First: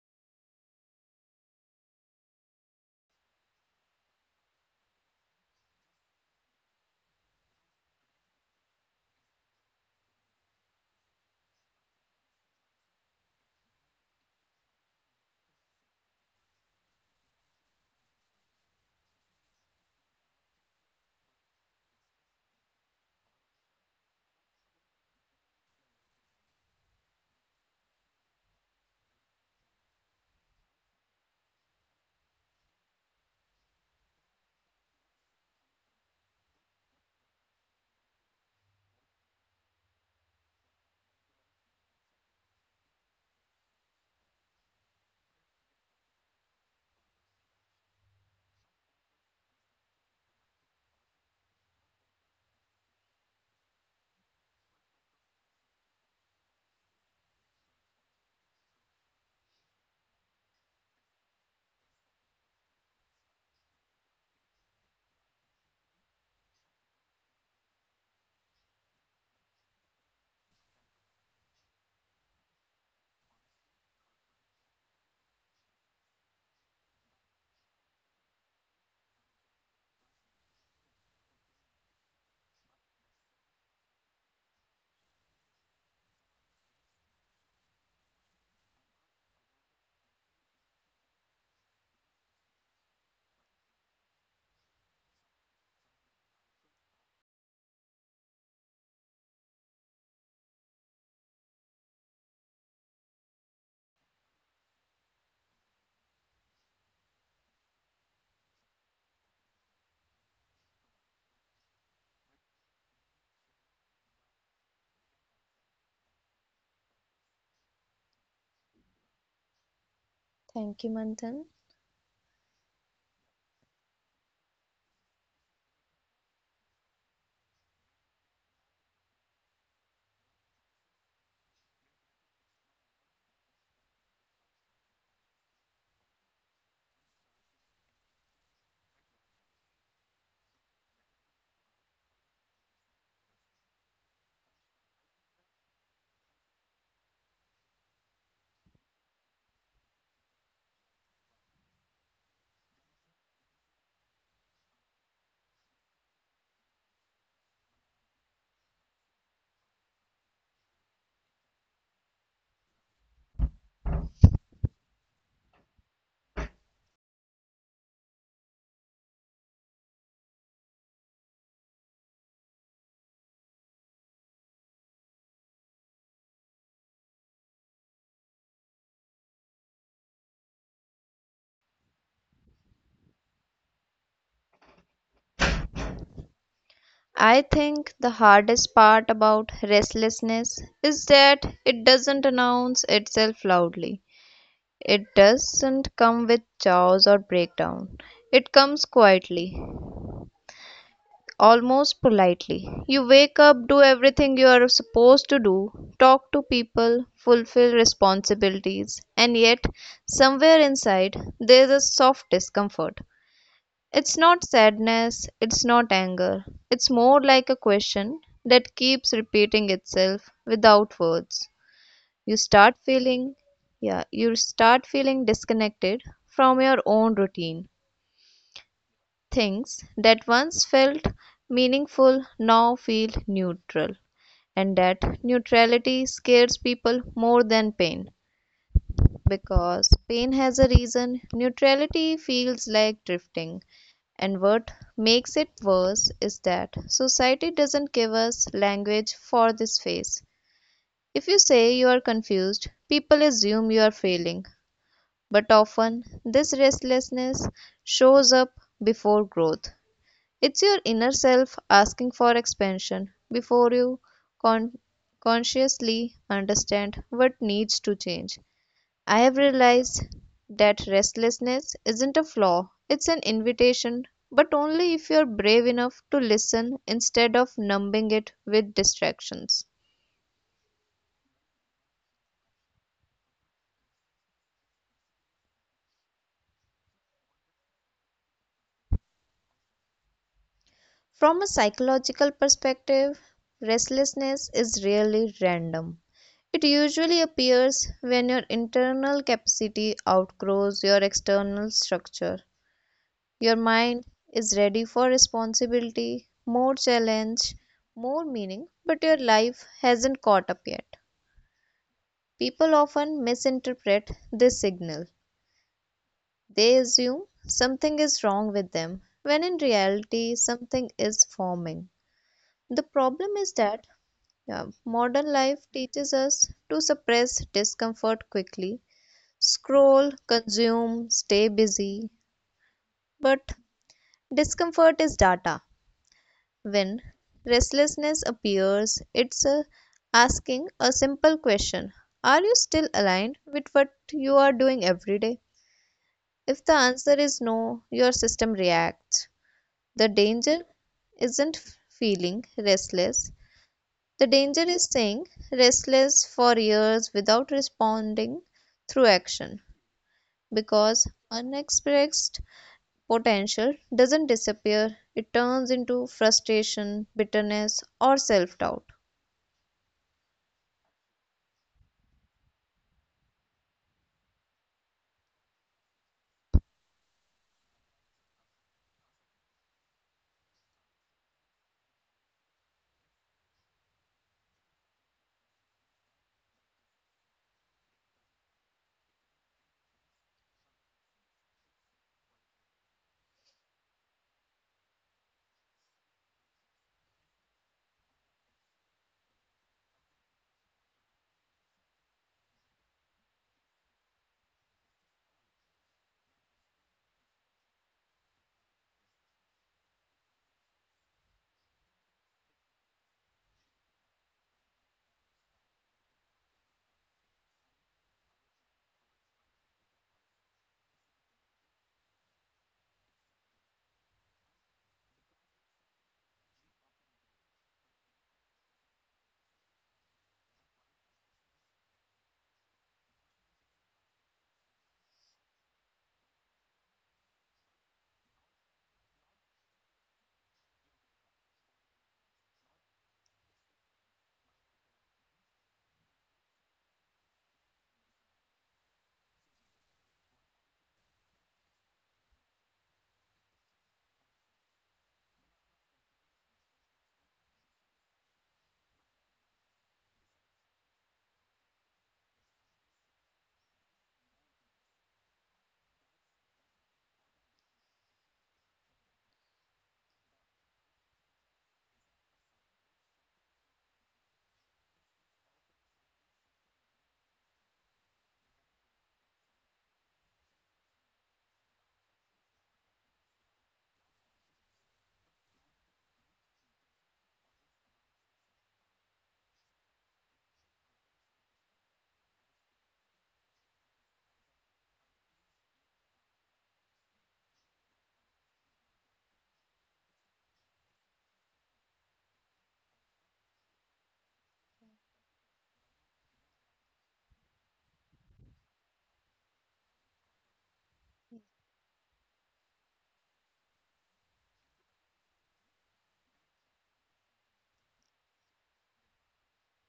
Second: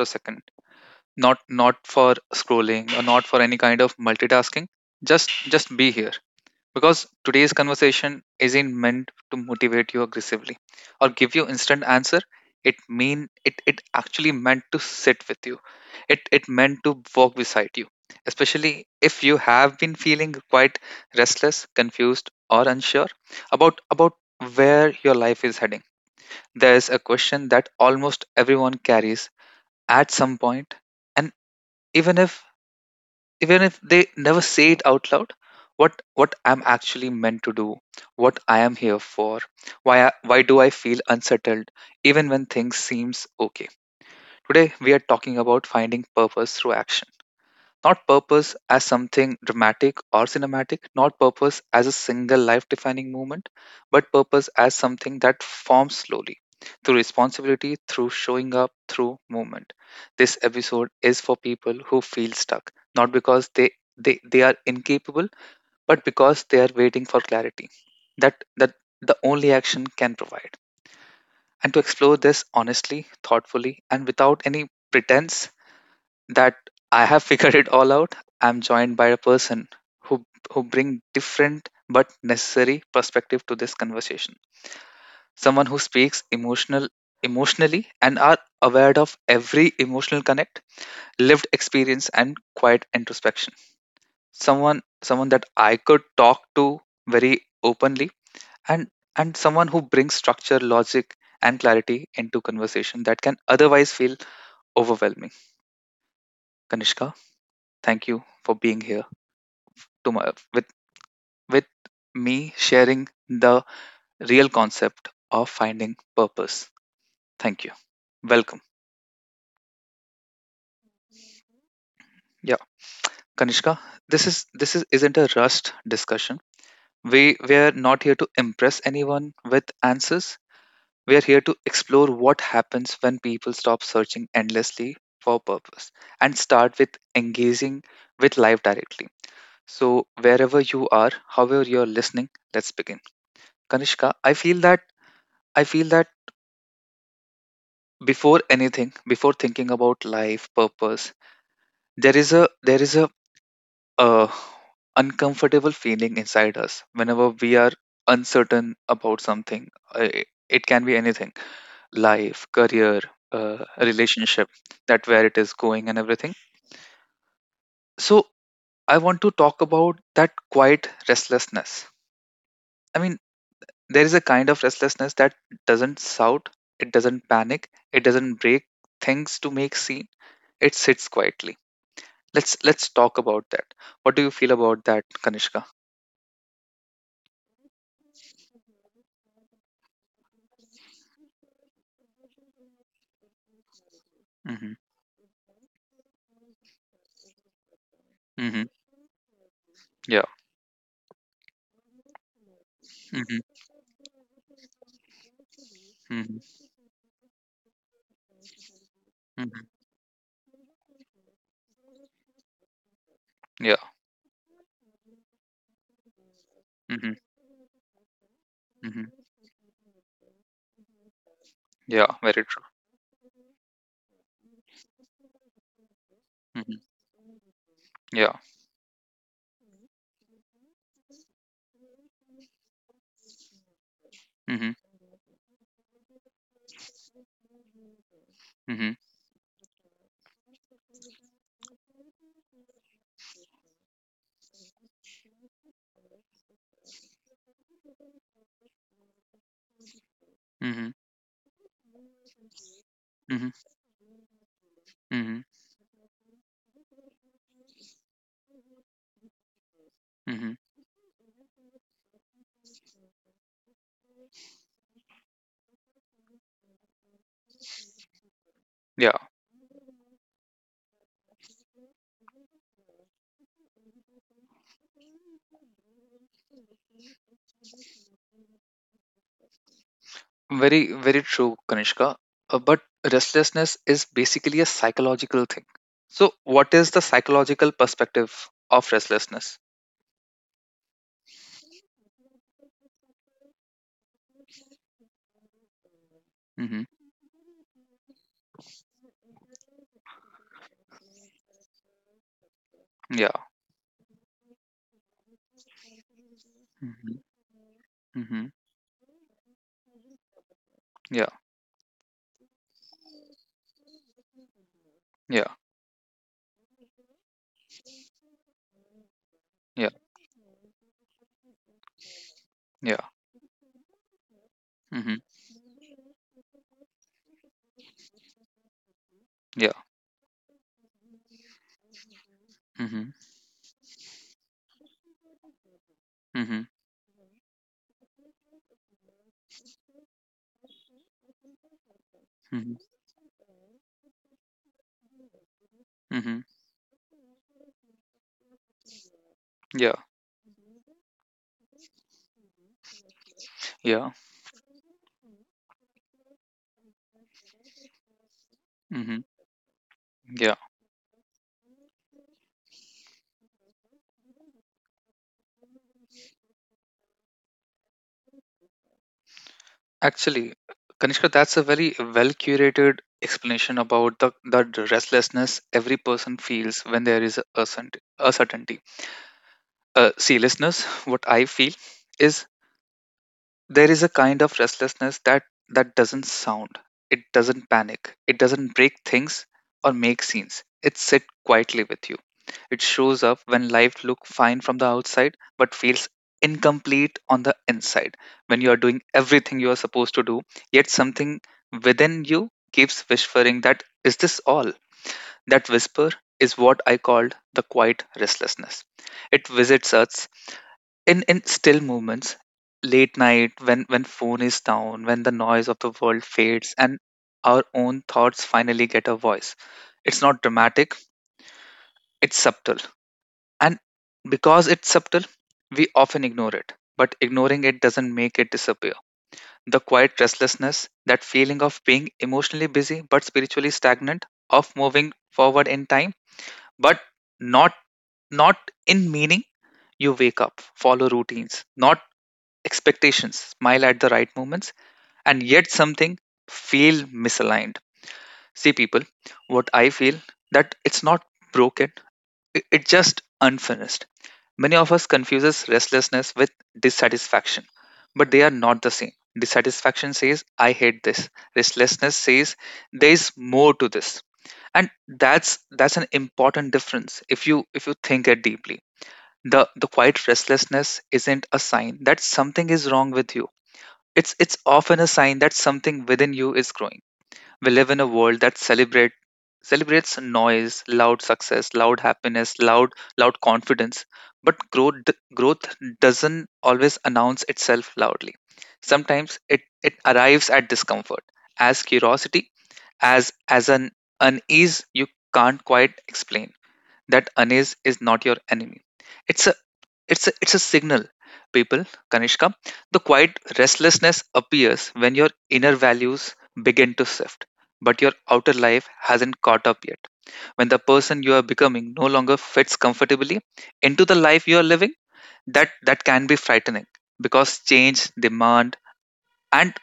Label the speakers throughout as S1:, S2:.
S1: a second. Not for scrolling or not for any kind of multitasking. Just be here, because today's conversation isn't meant to motivate you aggressively or give you instant answer. It actually meant to sit with you. It meant to walk beside you. Especially if you have been feeling quite restless, confused or unsure about where your life is heading, there is a question that almost everyone carries at some point, and even if even if they never say it out loud, what I'm actually meant to do, what I am here for, why do I feel unsettled even when things seems okay? Today we are talking about finding purpose through action. Not purpose as something dramatic or cinematic, not purpose as a single life defining moment, but purpose as something that forms slowly through responsibility, through showing up, through movement. This episode is for people who feel stuck, not because they are incapable, but because they are waiting for clarity that the only action can provide. And to explore this honestly, thoughtfully, and without any pretense, that I have figured it all out, I'm joined by a person who who bring different but necessary perspective to this conversation. Someone who speaks emotionally and are aware of every emotional connect, lived experience and quiet introspection. Someone that I could talk to very openly, and and someone who brings structure, logic and clarity into conversation that can otherwise feel overwhelming. Kanishka, thank you for being here, to my, with me, sharing the real concept of finding purpose. Thank you. Welcome.
S2: Thank you, Manthan.
S1: Yeah, Kanishka, this is isn't a rushed discussion. We are not here to impress anyone with answers. We are here to explore what happens when people stop searching endlessly for purpose and start with engaging with life directly. So wherever you are, however you're listening, let's begin. Kanishka, I feel that before anything, before thinking about life purpose, there is a uh, uncomfortable feeling inside us whenever we are uncertain about something. It can be anything life career, uh, relationship, that where it is going and everything. So I want to talk about that quiet restlessness. I mean, there is a kind of restlessness that doesn't shout, it doesn't panic, it doesn't break things to make scene, it sits quietly. Let's talk about that. What do you feel about that, Kanishka?
S2: I think the hardest part about restlessness is that it doesn't announce itself loudly.
S1: Mm-hmm.
S2: It doesn't come with chaos or breakdown. It
S1: Mm-hmm.
S2: comes quietly,
S1: Yeah.
S2: almost politely. You wake
S1: Mm-hmm.
S2: up, do everything you are supposed to do, talk to
S1: Mm-hmm.
S2: people, fulfill responsibilities, and yet,
S1: Mm-hmm.
S2: somewhere inside, there's a soft discomfort.
S1: Yeah.
S2: It's not sadness, it's not anger. It's more
S1: Mm-hmm.
S2: like a question that keeps
S1: Mm-hmm.
S2: repeating itself without words.
S1: Yeah.
S2: You
S1: Very
S2: start
S1: true.
S2: feeling, yeah, you start feeling disconnected from your
S1: Mm-hmm.
S2: own routine.
S1: Yeah.
S2: Things that once felt meaningful now feel neutral, and
S1: Mm-hmm.
S2: that neutrality scares people more than pain.
S1: Mm-hmm.
S2: Because pain has a reason, neutrality feels like drifting. And what makes it worse is that society doesn't give us language for this phase.
S1: Mm-hmm.
S2: If you say you are confused, people
S1: Mm-hmm.
S2: assume you are failing.
S1: Mm-hmm.
S2: But often, this restlessness shows up before growth.
S1: Mm-hmm.
S2: It's your inner self asking for expansion before you con- consciously understand what needs to change. I
S1: Yeah.
S2: have realized that restlessness isn't a flaw, it's an invitation, but only if you're brave enough to listen instead of numbing it with distractions.
S1: Very very true, Kanishka. But restlessness is basically a psychological thing. So, what is the psychological perspective of restlessness?
S2: From a psychological perspective, restlessness is really random. It
S1: Mm-hmm.
S2: usually appears when your internal capacity outgrows your external structure.
S1: Yeah.
S2: Your mind is ready for responsibility, more
S1: Mm-hmm.
S2: challenge,
S1: Mm-hmm.
S2: more meaning, but your life hasn't caught up yet.
S1: Yeah.
S2: People often misinterpret this signal.
S1: Yeah.
S2: They assume something is wrong with them, when in
S1: Yeah.
S2: reality, something is forming.
S1: Yeah.
S2: The problem is that
S1: Mm-hmm.
S2: modern life teaches us to suppress discomfort quickly,
S1: Yeah.
S2: scroll, consume, stay busy,
S1: Mm-hmm.
S2: but discomfort is data.
S1: Mm-hmm.
S2: When restlessness appears, it's asking a simple question. Are you
S1: Mm-hmm.
S2: still aligned with what you are doing every day?
S1: Mm-hmm.
S2: If the answer is no, your system reacts.
S1: Yeah.
S2: The danger isn't feeling restless,
S1: Yeah.
S2: the danger is staying restless for years without responding through
S1: Mm-hmm.
S2: action,
S1: Yeah.
S2: because unexpressed potential doesn't disappear, it turns into frustration, bitterness, or self doubt.
S1: Actually, Kanishka, that's a very well curated explanation about the restlessness every person feels when there is a certainty. See, listeners, what I feel is, there is a kind of restlessness that doesn't sound. It doesn't panic. It doesn't break things or make scenes. It sits quietly with you. It shows up when life looks fine from the outside but feels incomplete on the inside. When you are doing everything you are supposed to do, yet something within you keeps whispering, that is this all? That whisper is what I called the quiet restlessness. It visits us in still moments, late night, when phone is down, when the noise of the world fades and our own thoughts finally get a voice. It's not dramatic, it's subtle, and because it's subtle, we often ignore it. But ignoring it doesn't make it disappear. The quiet restlessness, that feeling of being emotionally busy but spiritually stagnant, of moving forward in time but not not in meaning. You wake up, follow routines, not expectations, smile at the right moments, and yet something feel misaligned. See, people, what I feel, that it's not broken, it's just unfinished. Many of us confuses restlessness with dissatisfaction, but they are not the same. Dissatisfaction says, I hate this. Restlessness says, there is more to this. And that's an important difference, if you think it deeply. The quiet restlessness isn't a sign that something is wrong with you, it's often a sign that something within you is growing. We live in a world that celebrates noise, loud success, loud happiness, loud confidence, but growth doesn't always announce itself loudly. Sometimes it arrives at discomfort, as curiosity, as an unease you can't quite explain. That unease is not your enemy. It's a it's a signal, people, Kanishka. The quiet restlessness appears when your inner values begin to shift, but your outer life hasn't caught up yet. When the person you are becoming no longer fits comfortably into the life you are living, that can be frightening, because change, demand, and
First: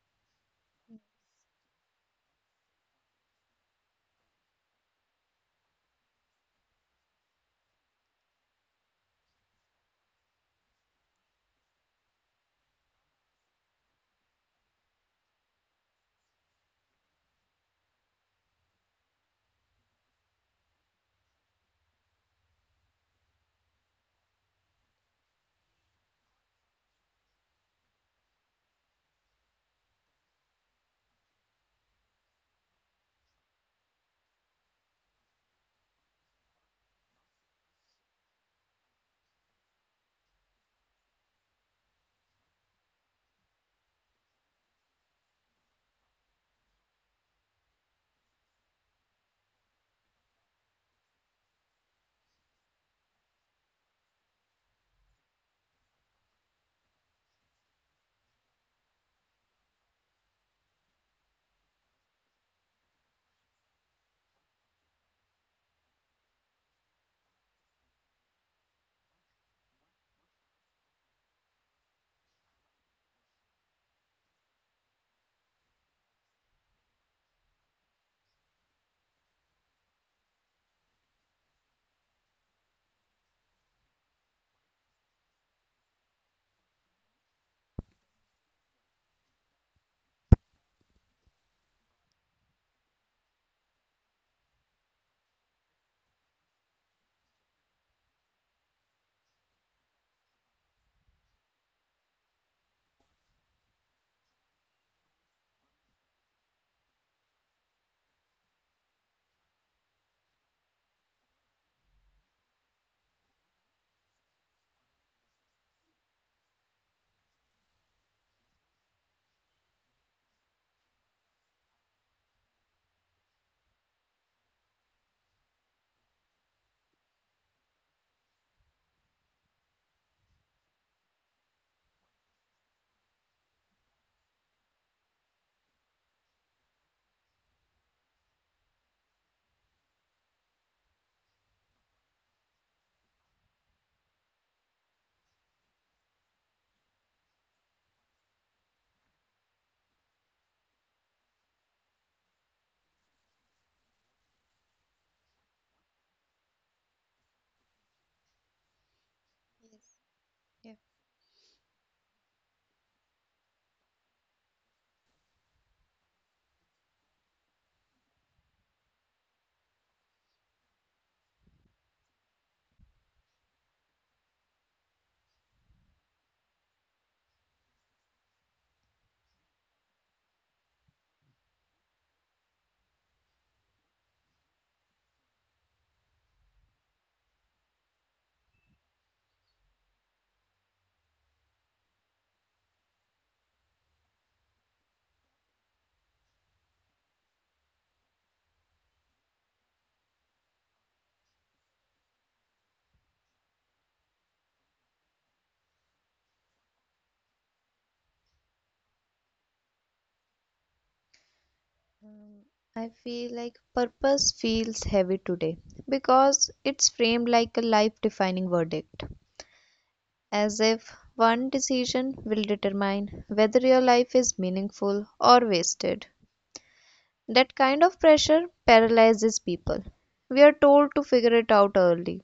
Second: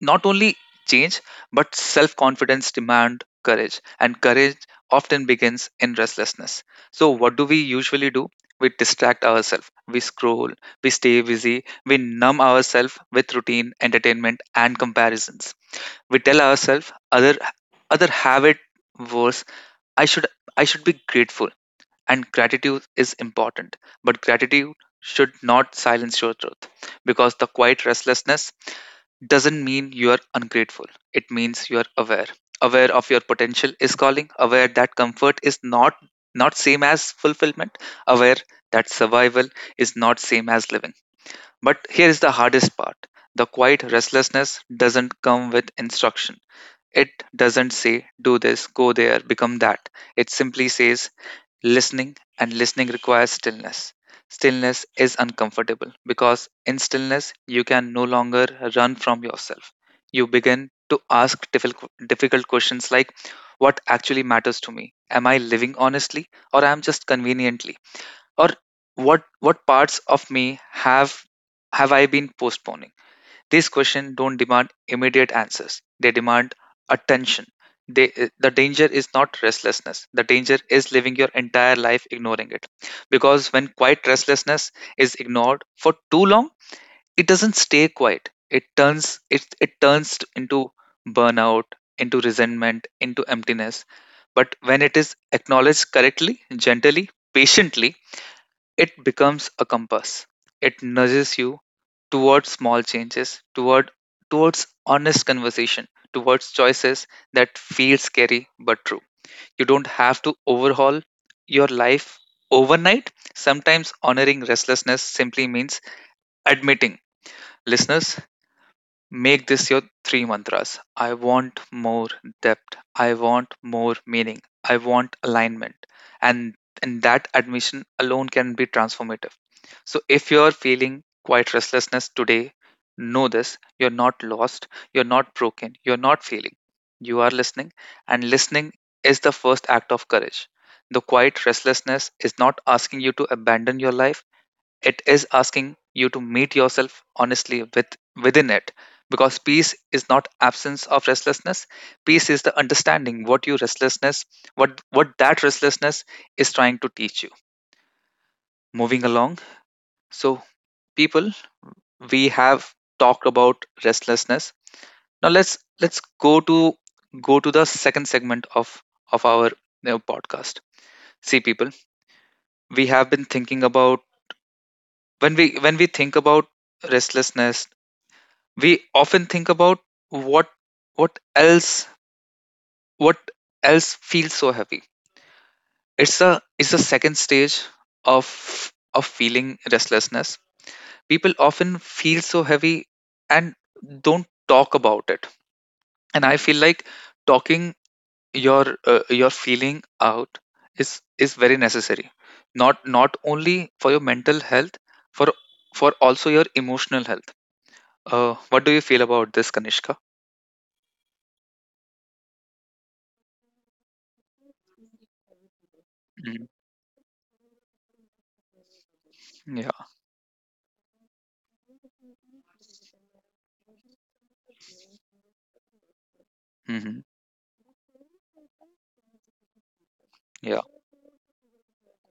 S1: not only change, but self confidence demand courage, and courage often begins in restlessness. So, what do we usually do? We distract ourselves, we scroll, we stay busy, we numb ourselves with routine, entertainment, and comparisons. We tell ourselves other have it worse. I should I should be grateful, and gratitude is important, but gratitude should not silence your truth, because the quiet restlessness doesn't mean you are ungrateful. It means you are aware, aware of your potential is calling, aware that comfort is not same as fulfillment, aware that survival is not same as living. But here is the hardest part: the quiet restlessness doesn't come with instruction. It doesn't say do this, go there, become that. It simply says listening, and listening requires stillness. Stillness is uncomfortable, because in stillness, you can no longer run from yourself. You begin to ask difficult questions like, what actually matters to me? Am I living honestly, or am I just conveniently? Or what parts of me have I been postponing? These questions don't demand immediate answers. They demand attention. They, the danger is not restlessness. The danger is living your entire life ignoring it. Because when quiet restlessness is ignored for too long, it doesn't stay quiet. It turns into burnout, into resentment, into emptiness. But when it is acknowledged correctly, gently, patiently, it becomes a compass. It nudges you towards small changes, towards honest conversation, towards choices that feel scary but true. You don't have to overhaul your life overnight. Sometimes honoring restlessness simply means admitting, listeners, make this your three mantras. I want more depth. I want more meaning. I want alignment. And and that admission alone can be transformative. So if you're feeling quite restlessness today, know this. You're not lost. You're not broken. You're not failing. You are listening. And listening is the first act of courage. The quiet restlessness is not asking you to abandon your life, it is asking you to meet yourself honestly within it, because peace is not absence of restlessness. Peace is the understanding what that restlessness is trying to teach you. Moving along, so,
S2: Yeah.
S1: people, we have talked about restlessness. Now let's go to go to the second segment of our podcast. See, people, we have been thinking about, when we think about restlessness, we often think about what what else what else feels so heavy. It's the second stage of of feeling restlessness. People often feel so heavy and don't talk about it, and I feel like talking your feeling out is very necessary, not only for your mental health, for for also your emotional health. What do you feel about this, Kanishka?
S2: I feel like purpose feels heavy today because
S1: Mhm.
S2: it's framed like a life defining verdict,
S1: Yeah.
S2: as if one decision will determine whether your life is meaningful or wasted.
S1: Hmm.
S2: That kind of pressure paralyzes people. We are
S1: Yeah.
S2: told to figure it out early,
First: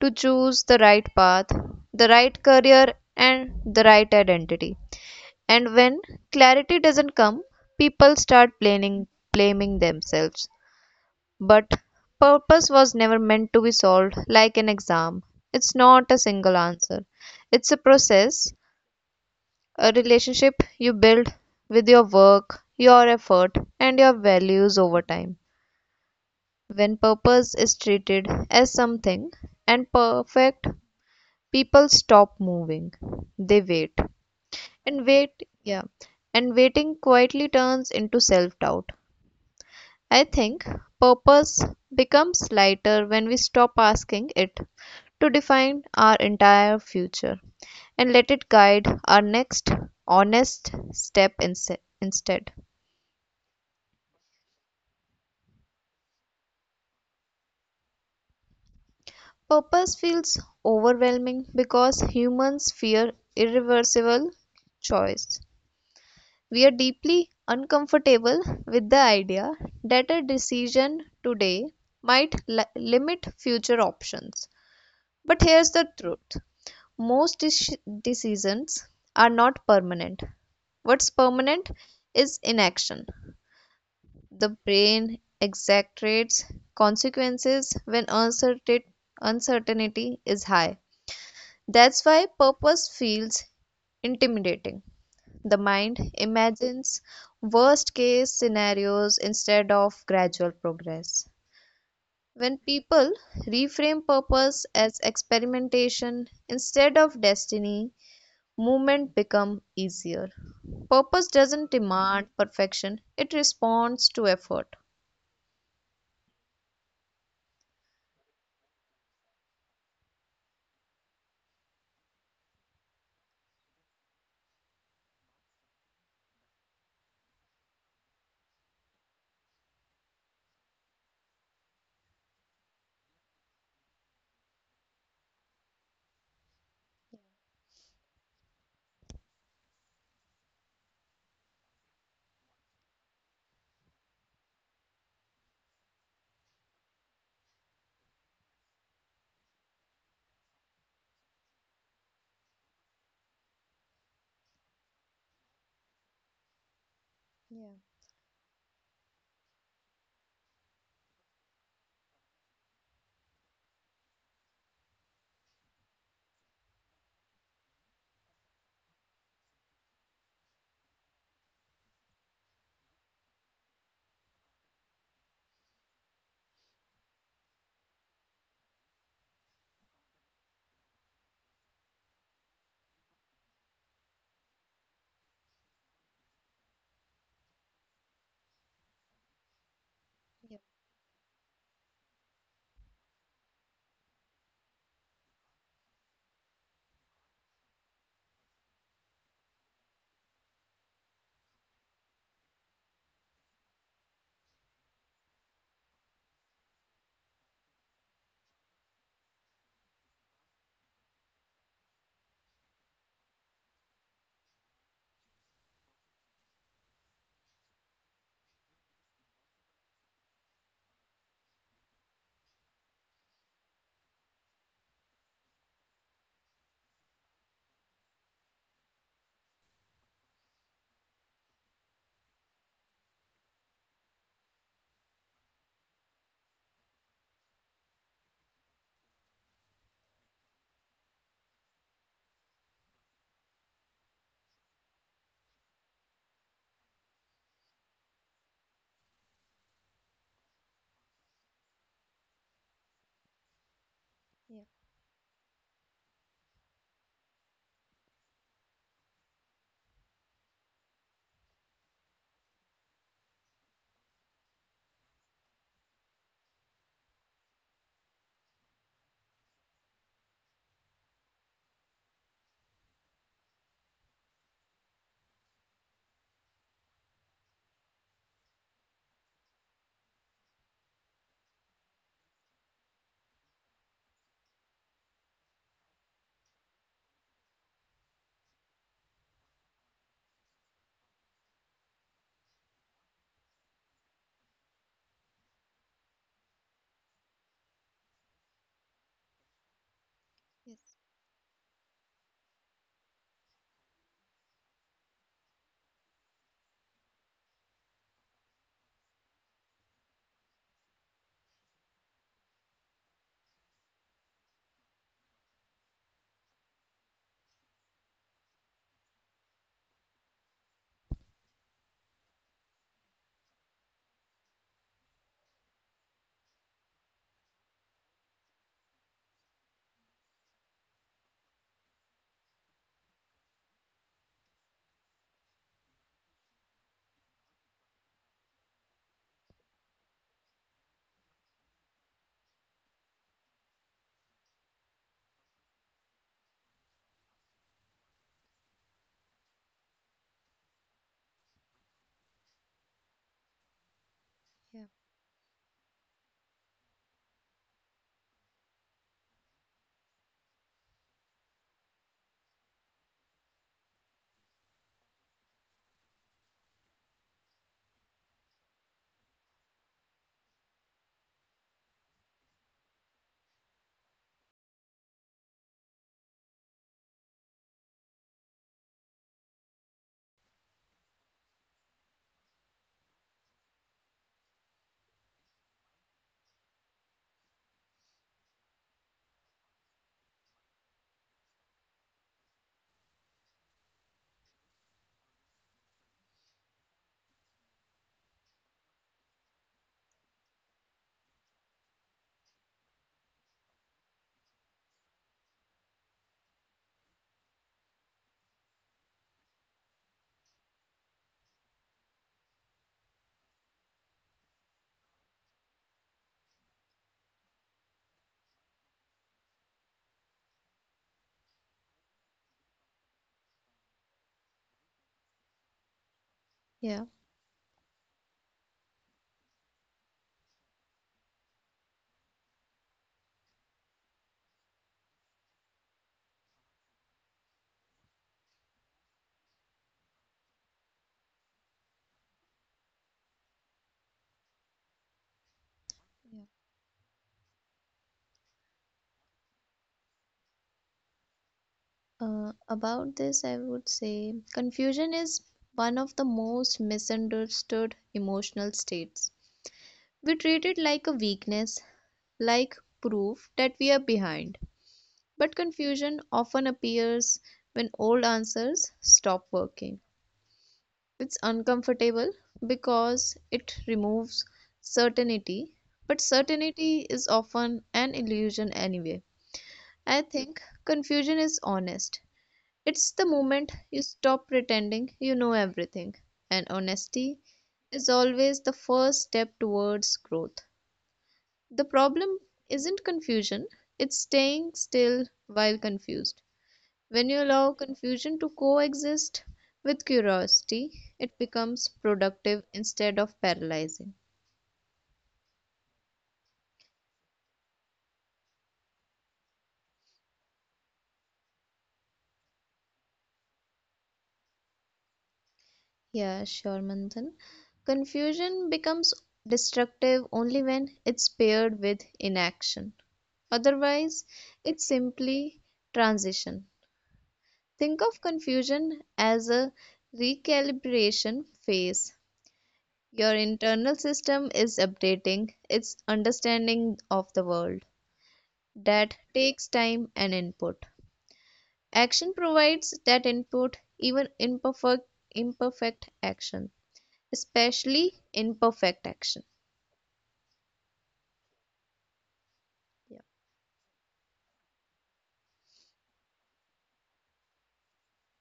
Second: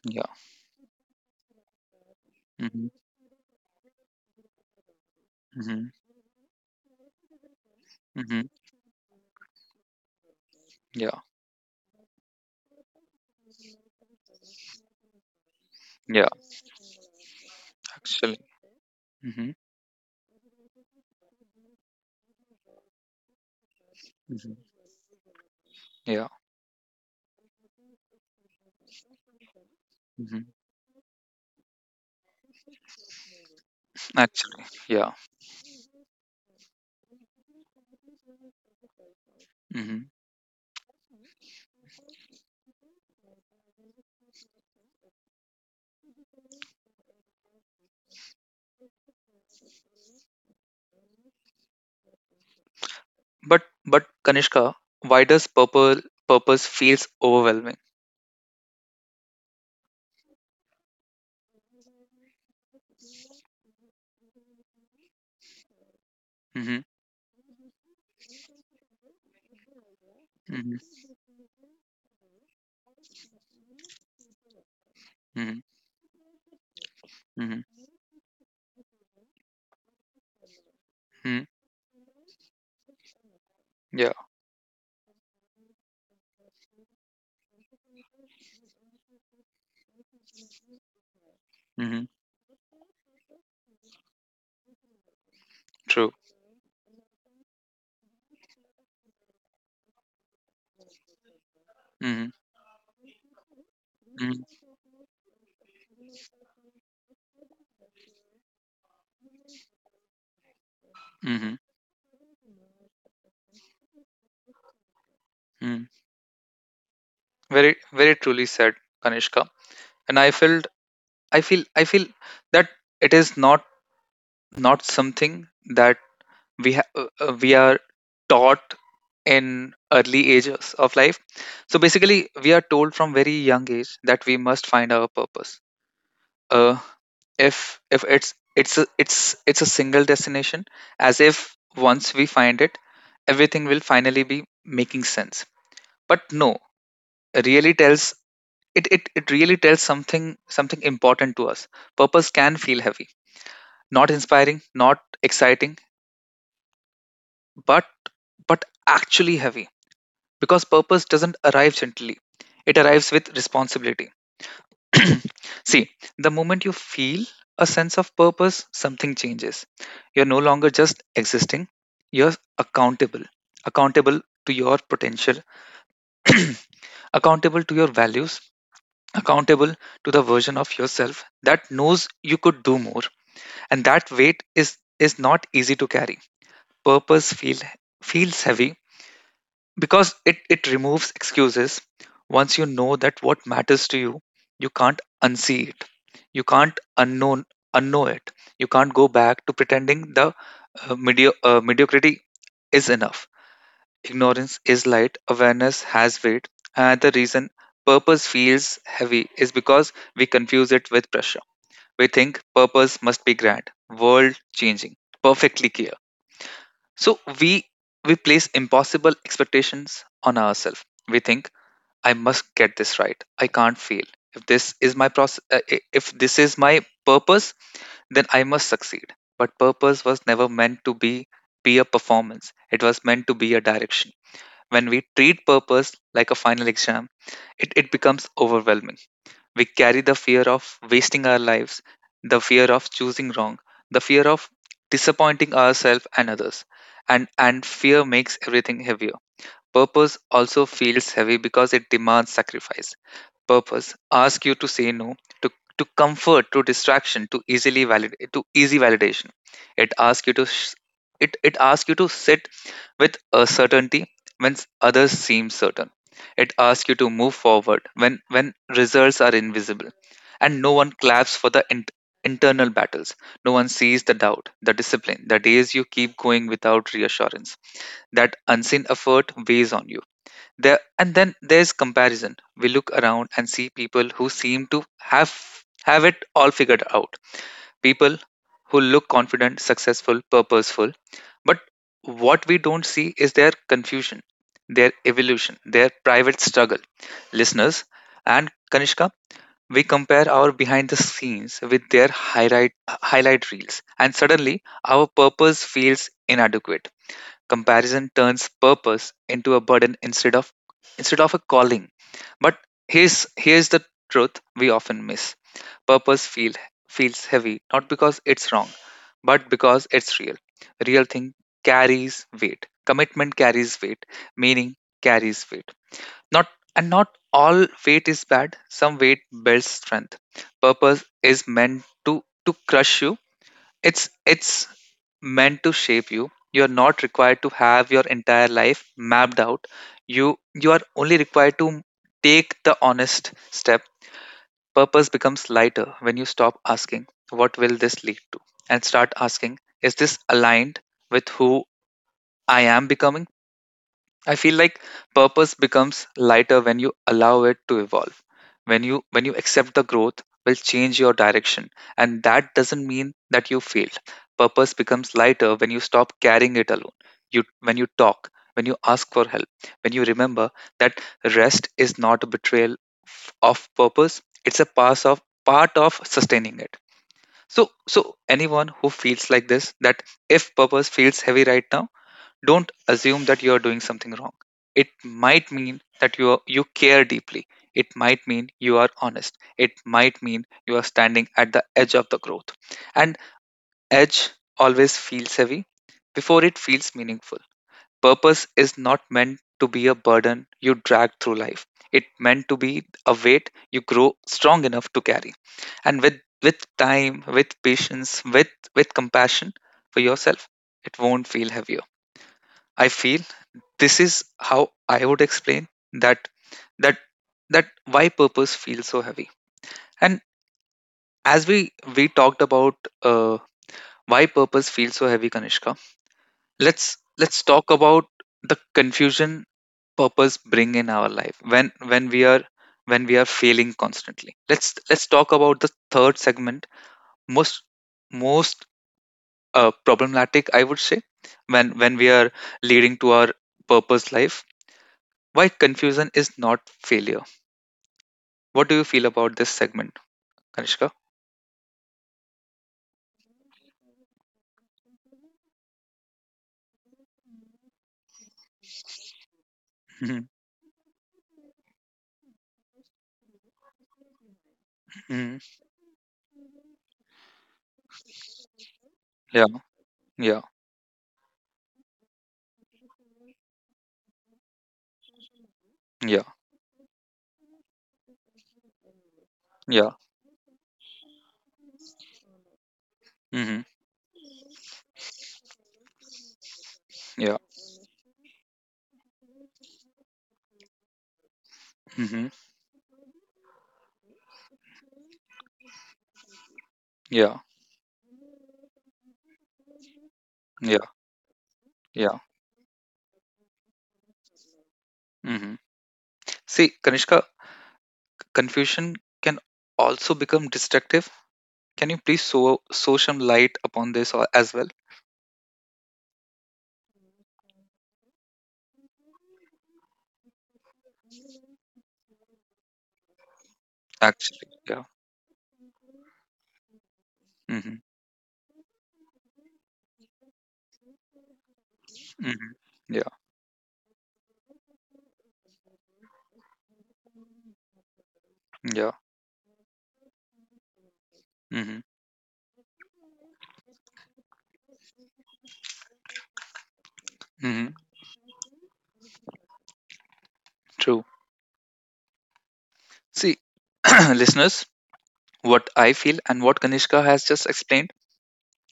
S2: to
S1: Yeah.
S2: choose the right path, the right
S1: Hmm.
S2: career, and the right identity. And
S1: Hmm.
S2: when clarity doesn't come, people
S1: Hmm.
S2: start blaming, blaming themselves.
S1: Yeah.
S2: But purpose was never meant to be solved like an exam. It's not a
S1: Yeah.
S2: single answer. It's a
S1: Actually.
S2: process,
S1: Hmm.
S2: a relationship you build with your work, your effort, and your
S1: Hmm.
S2: values over time.
S1: Yeah.
S2: When purpose is treated as something and
S1: Hmm.
S2: perfect, people stop moving. They wait.
S1: Actually. Yeah.
S2: And wait, yeah. And waiting quietly turns into self doubt.
S1: Hmm.
S2: I think purpose becomes lighter when we stop asking it to define our entire future and let it guide our next honest step instead.
S1: But Kanishka, why does purple purpose feels overwhelming?
S2: Purpose feels overwhelming because humans fear irreversible choice.
S1: Hmm.
S2: We are deeply uncomfortable with the idea that a
S1: Hmm.
S2: decision today might limit future options.
S1: Hmm.
S2: But here's the truth,
S1: Hmm.
S2: most decisions are not permanent. What's
S1: Hmm.
S2: permanent is inaction.
S1: Yeah.
S2: The brain exaggerates consequences when uncertainty is high.
S1: Hmm.
S2: That's why purpose feels intimidating. The
S1: True.
S2: mind imagines worst case scenarios instead of gradual progress.
S1: Hmm.
S2: When people reframe
S1: Hmm.
S2: purpose as experimentation instead of destiny, movement becomes easier.
S1: Hmm.
S2: Purpose doesn't demand perfection, it responds to effort.
S1: Hmm. Very, very truly said, Kanishka. And I feel that it is not, not something that we are taught in early ages of life. So basically, we are told from very young age that we must find our purpose. uh, if it's a, it's it's a single destination, as if once we find it, everything will finally be making sense. But no really tells it really tells something, something important to us. Purpose can feel heavy, not inspiring, not exciting, but
S2: Yeah,
S1: but actually heavy, because purpose doesn't arrive gently, it arrives with responsibility. See, the moment you feel a sense of purpose, something changes. You're no longer just existing, you're accountable. Accountable to your potential. Accountable to your values. Accountable to the version of yourself that knows you could do more. And that weight is not easy to carry. Purpose feels heavy because it
S2: yeah,
S1: removes excuses. Once you know that what matters to you, you can't unsee it. You can't unknown, unknow it. You can't go back to pretending the mediocrity is enough. Ignorance is light, awareness has weight, and the reason purpose feels heavy is because we confuse it with pressure. We think purpose must be grand, world changing, perfectly clear. So we place impossible expectations on ourselves. We think I must get this right. I can't fail. If this is my process, if this is my purpose, then I must succeed. But purpose was never meant to be a performance. It was meant to be a direction. When we treat purpose like a final exam, it becomes overwhelming. We carry the fear of wasting our lives, the fear of choosing wrong, the fear of disappointing ourselves and others. And fear makes everything heavier. Purpose also feels heavy because it demands sacrifice. Purpose ask you to say no to, to comfort, to distraction, to easily valid, to easy validation. It asks you to it asks you to sit with a certainty when others seem certain. It asks you to move forward when results are invisible, and no one claps for the internal battles. No one sees the doubt, the discipline, the days you keep going without reassurance. That unseen effort weighs on you. There, and then there's comparison. We look around and see people who seem to have it all figured out. People who look confident, successful, purposeful. But what we don't see is their confusion, their evolution, their private struggle. Listeners and Kanishka, we compare our behind the scenes with their highlight reels, and suddenly our purpose feels inadequate. Comparison turns purpose into a burden instead of, instead of a calling. But here's here's the truth we often miss. Purpose feels heavy not because it's wrong, but because it's real. Real thing carries weight. Commitment carries weight. Meaning carries weight. Not and not all weight is bad. Some weight builds strength. Purpose is meant to crush you. It's meant to shape you. You're not required to have your entire life mapped out. You are only required to take the honest step. Purpose becomes lighter when you stop asking what will this lead to, and start asking is this aligned with who I am becoming? I feel like
S2: yeah,
S1: purpose becomes lighter when you allow it to evolve. When you accept the growth will change your direction, and that doesn't mean that you failed. Purpose becomes lighter when you stop carrying it alone. You when you talk, when you ask for help, when you remember that rest is not a betrayal f- of purpose, it's a part of, part of sustaining it. So anyone who feels like this that if purpose feels heavy right now, don't assume that you're doing something wrong. It might mean that you are, you care deeply. It might mean you are honest, it might mean you are standing at the edge of the growth, and edge always feels heavy before it feels meaningful. Purpose is not meant to be a burden you drag through life, it meant to be a weight you grow strong enough to carry. And with time, with patience, with compassion for yourself, it won't feel heavier. I feel this is how I would explain that that that why purpose feels so heavy. And as we talked about, uh, why purpose feels so heavy, Kanishka, let's let's
S2: yeah. Yeah.
S1: talk about the confusion purpose bring in our life when we are, when we are failing constantly. Let's talk about the third segment, most, most problematic, I would say, when we are leading to our purpose life. Why confusion is not failure. What do you feel about this segment, Kanishka?
S2: About this, I would say confusion is one of the most misunderstood emotional states.
S1: Mhm.
S2: We treat it like a weakness, like proof that we are behind.
S1: Mhm.
S2: But confusion often appears when old answers
S1: Yeah,
S2: stop
S1: yeah,
S2: working. It's uncomfortable because it removes
S1: yeah,
S2: certainty, but certainty is often an illusion anyway.
S1: yeah.
S2: I think confusion is honest.
S1: Mhm.
S2: It's the moment you stop pretending you know everything, and
S1: Yeah.
S2: honesty is always the first step towards growth.
S1: Mhm.
S2: The problem isn't confusion, it's staying still while confused.
S1: Yeah,
S2: When you allow confusion to coexist with
S1: yeah,
S2: curiosity, it
S1: yeah.
S2: becomes productive instead of paralyzing.
S1: Mhm. See, Kanishka, confusion can also become destructive. Can you please so sow some light upon this or as well?
S2: Yeah, sure, Manthan. Confusion becomes destructive only when it's paired with inaction.
S1: Actually,
S2: Otherwise,
S1: yeah.
S2: it's simply transition.
S1: Mm-hmm.
S2: Think of confusion as a recalibration
S1: hmm
S2: phase.
S1: yeah,
S2: Your internal system is updating its understanding of the world.
S1: yeah.
S2: That takes time and input.
S1: hmm
S2: Action provides that input, even imperfect, action,
S1: hmm
S2: especially imperfect action.
S1: True. See,
S2: Yeah.
S1: listeners, what I feel and what Kanishka has just explained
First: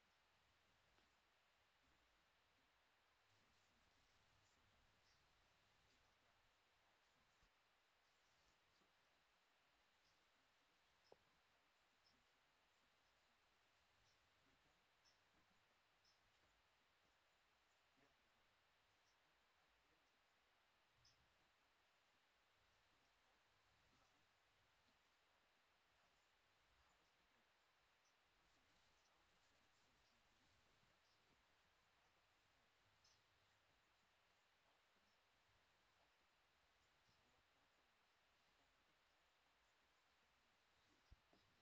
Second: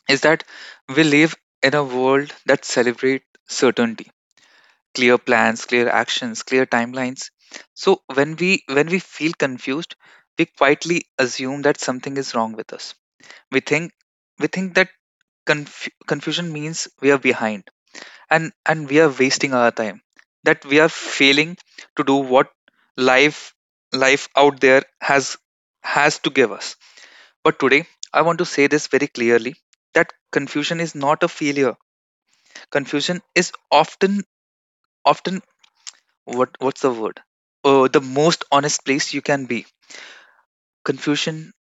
S1: is that we live in a world that celebrates certainty, clear plans, clear actions, clear timelines. So when we, when we feel confused, we quietly assume that something is wrong with us. We think we think that confusion means we are behind, and we are wasting our time, that we are failing to do what life, life out there has has to give us. But today, I want to say this very clearly, that confusion is not a failure. Confusion is often, often. What what's the word? Oh, the most honest place you can be. Confusion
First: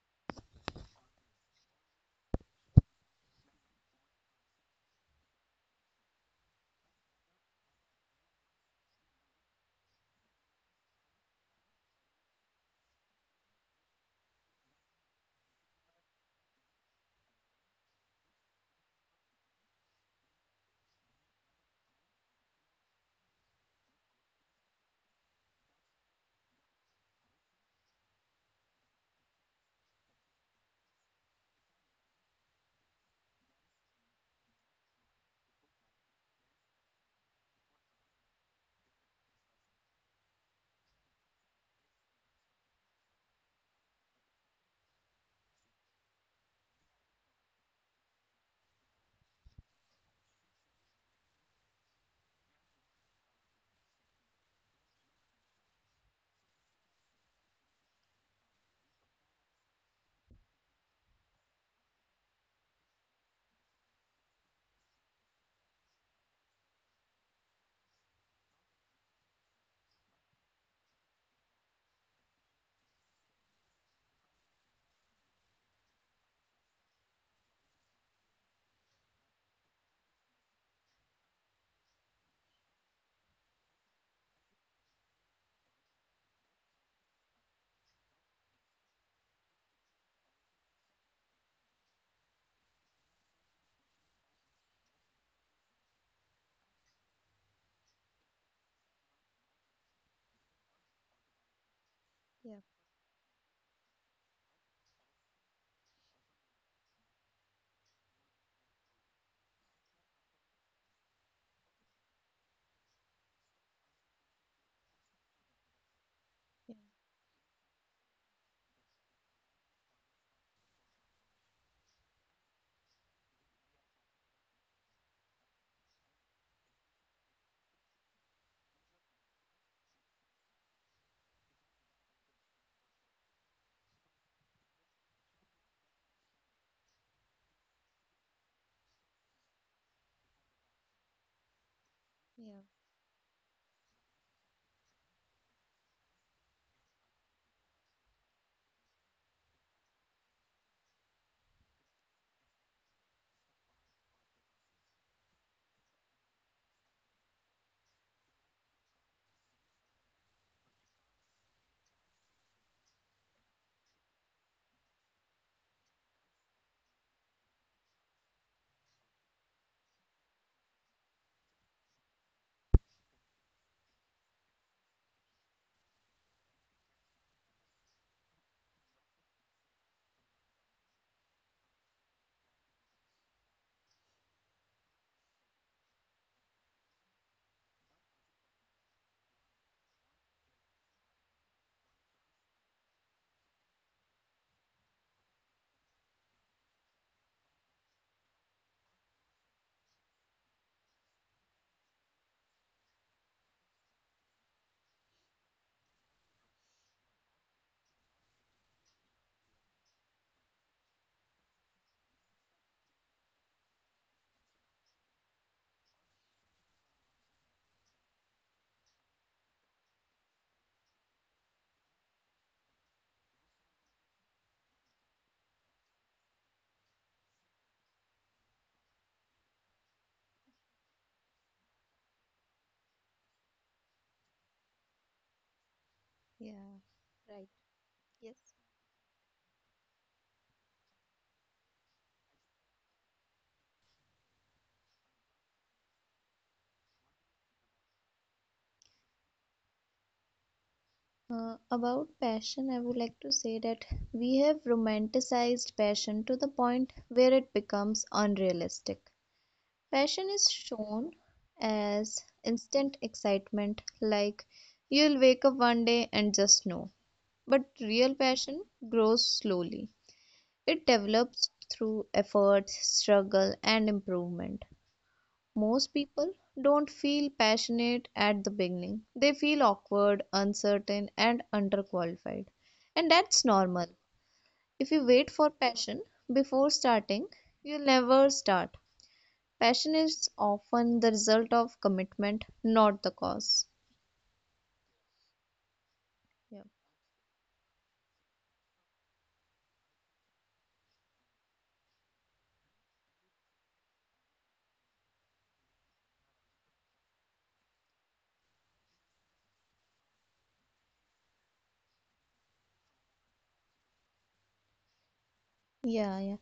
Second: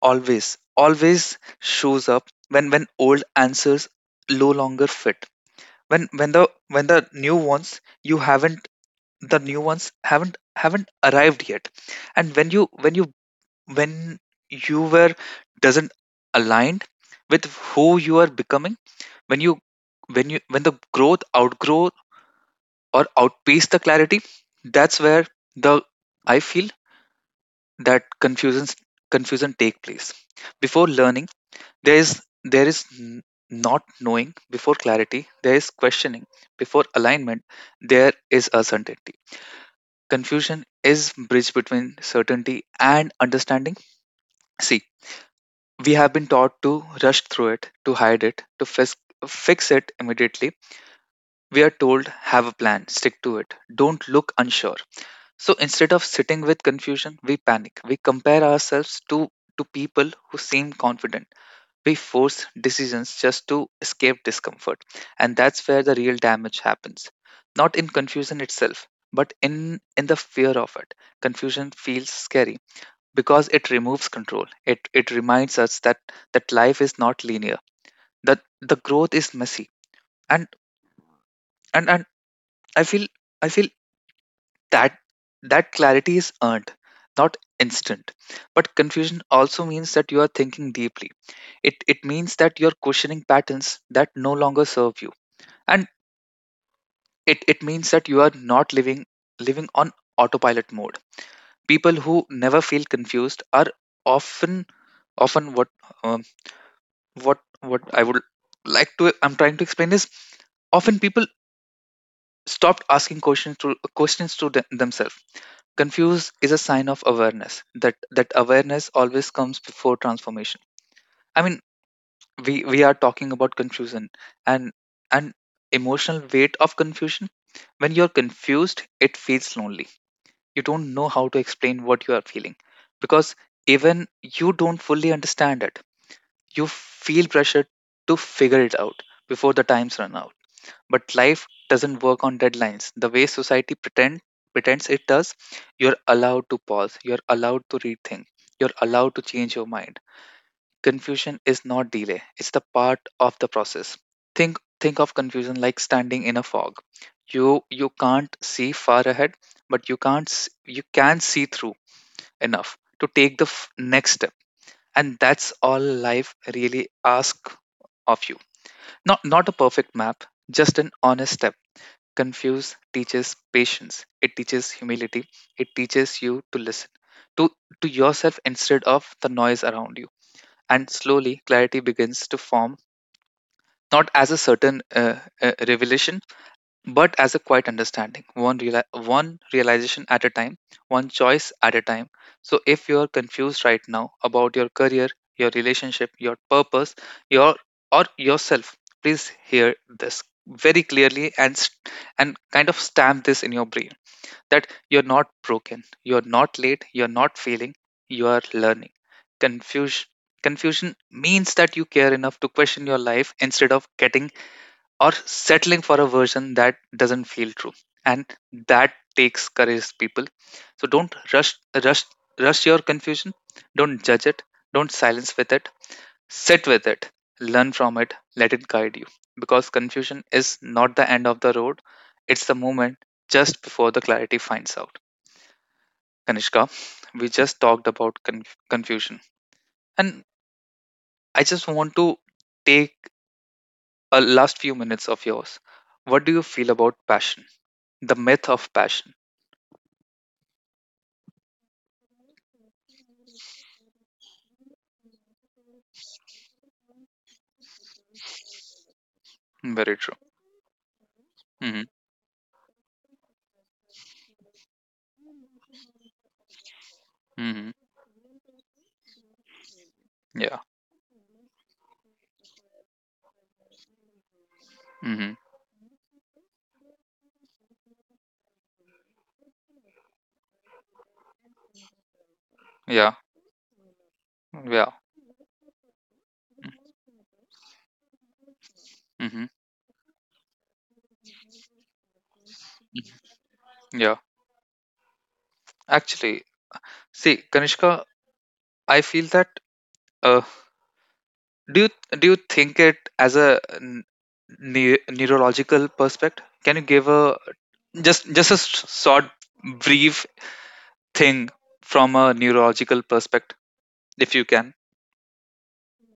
S1: always shows up when old answers no longer fit. When the, when the new ones you haven't, the new ones haven't arrived yet. And when you when you were doesn't aligned with who you are becoming, when you when the growth outgrow or outpace the clarity, that's where the I feel that confusion take place. Before learning there is, there is n- not knowing. Before clarity there is questioning. Before alignment there is uncertainty. Confusion is bridge between certainty and understanding. See, we have been taught to rush through it, to hide it, to fix it immediately. We are told have a plan, stick to it, don't look unsure. So instead of sitting with confusion, we panic. We compare ourselves to people who seem confident. We force decisions just to escape discomfort. And that's where the real damage happens. Not in confusion itself, but in the fear of it. Confusion feels scary because it removes control. It reminds us that, that life is not linear, that the growth is messy. And, and I feel I feel That that clarity is earned, not instant. But confusion also means that you are thinking deeply. It means that you are questioning patterns that no longer serve you. And it means that you are not living, living on autopilot mode. People who
S2: Yeah,
S1: never feel confused are often, often um, what I would like to I'm trying to explain is often people stopped asking questions to questions to themselves. Confused is a sign of awareness. That awareness always comes before transformation. I mean, we are talking about confusion and and emotional weight of confusion. When you're confused, it feels lonely. You don't know how to explain what you are feeling, because even you don't fully understand it. You feel pressure to figure it out before the times run out, but life doesn't work on
S2: yeah,
S1: deadlines the way society pretend, pretends it does. You're allowed to pause, you're allowed to rethink, you're allowed to change your mind. Confusion is not delay, it's the part of the process. Think of confusion like standing in a fog. You can't see far ahead, but you can't s- you can see through enough to take the f- next step. And that's all life really asks of you. Not not a perfect map, just an honest step. Confuse teaches patience, it teaches humility, it teaches you to listen to, to yourself instead of the noise around you. And slowly, clarity begins to form, not as a certain revelation, but as a quiet understanding, one reali- one realization at a time, one choice at a time. So if you are confused right now about your career, your relationship, your purpose, your or yourself, please hear this very clearly and st- and kind of stamp this in your brain that you're not broken, you're not late, you're not failing, you are learning. Confusion confusion means that you care enough to question your life instead of getting or settling for a version that doesn't feel true, and that takes courage, people. So don't rush, rush, rush your confusion, don't judge it, don't silence with it. Sit with it, learn from it, let it guide you, because confusion is not the end of the road, it's the moment just before the clarity finds out. Kanishka,
S2: yeah,
S1: we
S2: right.
S1: just talked about
S2: Yes.
S1: confusion, and I just want to take a last few minutes of yours. What do you feel about passion? The myth of passion.
S2: About passion, I would like to say that we have romanticized passion to the point where it becomes unrealistic.
S1: Very true.
S2: Passion is shown
S1: Hmm.
S2: as instant excitement, like you'll wake up one day and just know. But
S1: Hmm.
S2: real passion grows slowly.
S1: Yeah.
S2: It develops through effort, struggle, and improvement.
S1: Hmm.
S2: Most people don't feel passionate at the beginning. They feel awkward, uncertain, and underqualified. And
S1: Yeah.
S2: that's normal. If
S1: Yeah.
S2: you wait for passion before starting, you'll never start.
S1: Hmm.
S2: Passion is often the result of commitment, not the cause.
S1: Yeah. Actually,
S2: Yeah.
S1: see, Kanishka, I feel that. Uh, do you think it as a n- ne- neurological perspective? Can you give a just a s- short, brief thing from a neurological perspective, if you can?
S2: Yeah, yeah.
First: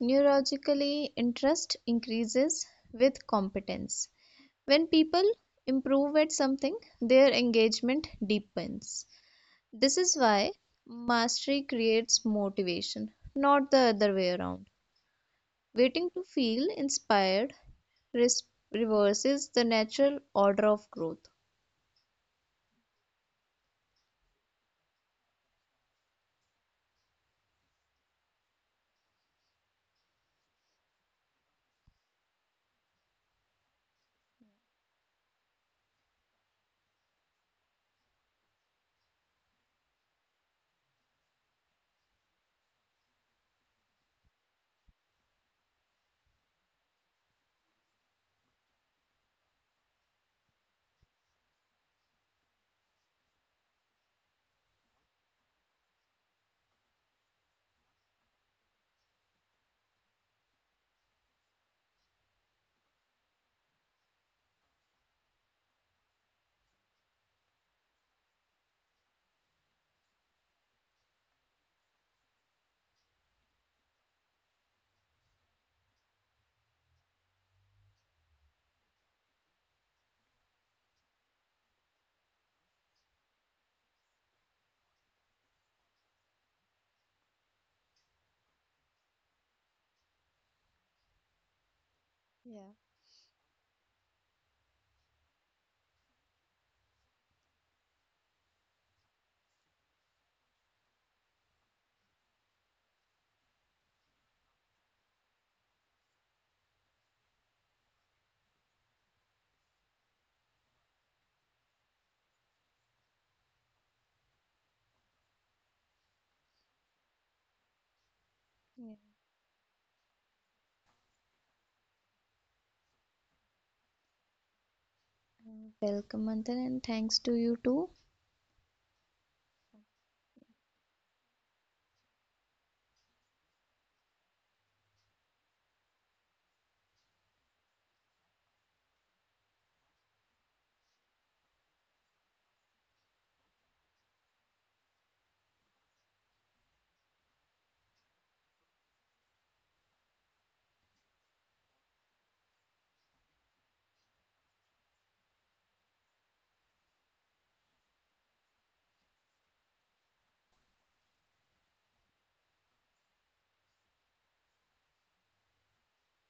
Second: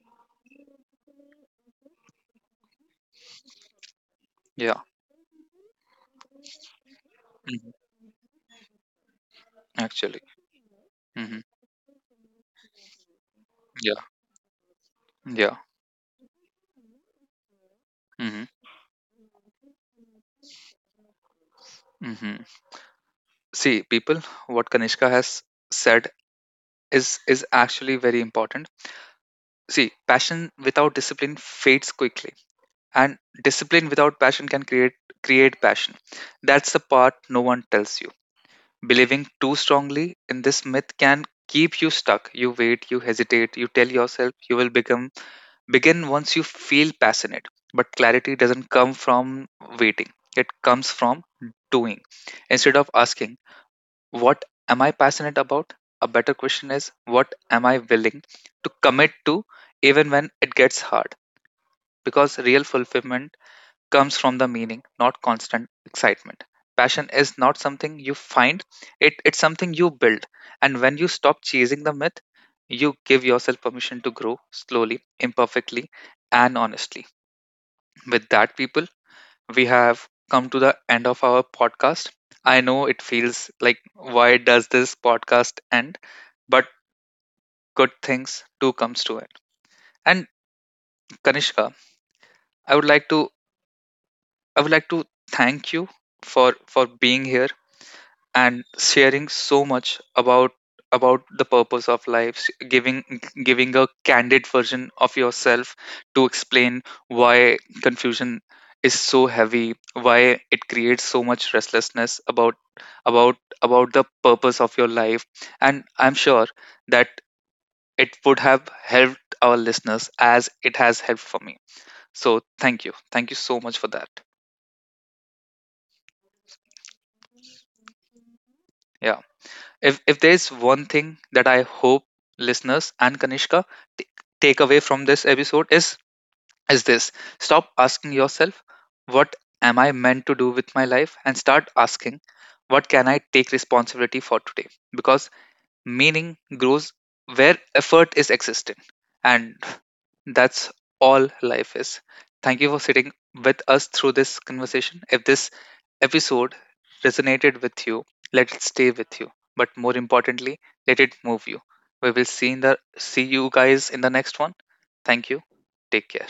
S2: Neurologically, interest increases with competence.
S1: Yeah.
S2: When people improve at something, their
S1: Hmm.
S2: engagement deepens. This is
S1: Actually.
S2: why
S1: Hmm.
S2: mastery creates motivation, not the
S1: Yeah.
S2: other way around.
S1: Yeah.
S2: Waiting to feel inspired
S1: Hmm.
S2: res- reverses the natural order of growth.
S1: Hmm. See, people, what Kanishka has said is actually very important. See, passion without discipline fades quickly, and discipline without passion can create, create passion. That's the part no one tells you. Believing too strongly in this myth can keep you stuck. You wait, you hesitate, you tell yourself you will become begin once you feel passionate. But clarity doesn't come from waiting, it comes from doing. Instead of asking what am I passionate about? A better question is, what am I willing to commit to even when it gets hard? Because real fulfillment comes from the meaning, not constant excitement. Passion is not something you find, it's something you build. And when you stop chasing the myth, you give yourself permission to grow slowly, imperfectly, and honestly. With that, people, we have come to the end of our podcast. I know it feels like, why does this podcast end? But good things do comes to it. And Kanishka,
S2: Yeah.
S1: I would like to I would like to thank you for being here and sharing so much about the purpose of life s- giving, giving a candid version of yourself to explain why confusion is so heavy, why it creates so much restlessness about about the purpose of your life. And I'm sure that it would have
S2: Yeah.
S1: helped our listeners as it has helped for me. So thank you. Thank you so much for that.
S2: Welcome, Manthan, and thanks to you too.
S1: Yeah. If there's one thing that I hope listeners and Kanishka t- take away from this episode is this. Stop asking yourself what am I meant to do with my life and start asking what can I take responsibility for today? Because meaning grows where effort is existing. And that's all life is. Thank you for sitting with us through this conversation. If this episode resonated with you, let it stay with you. But more importantly, let it move you. We will see in the see you guys in the next one. Thank you. Take care.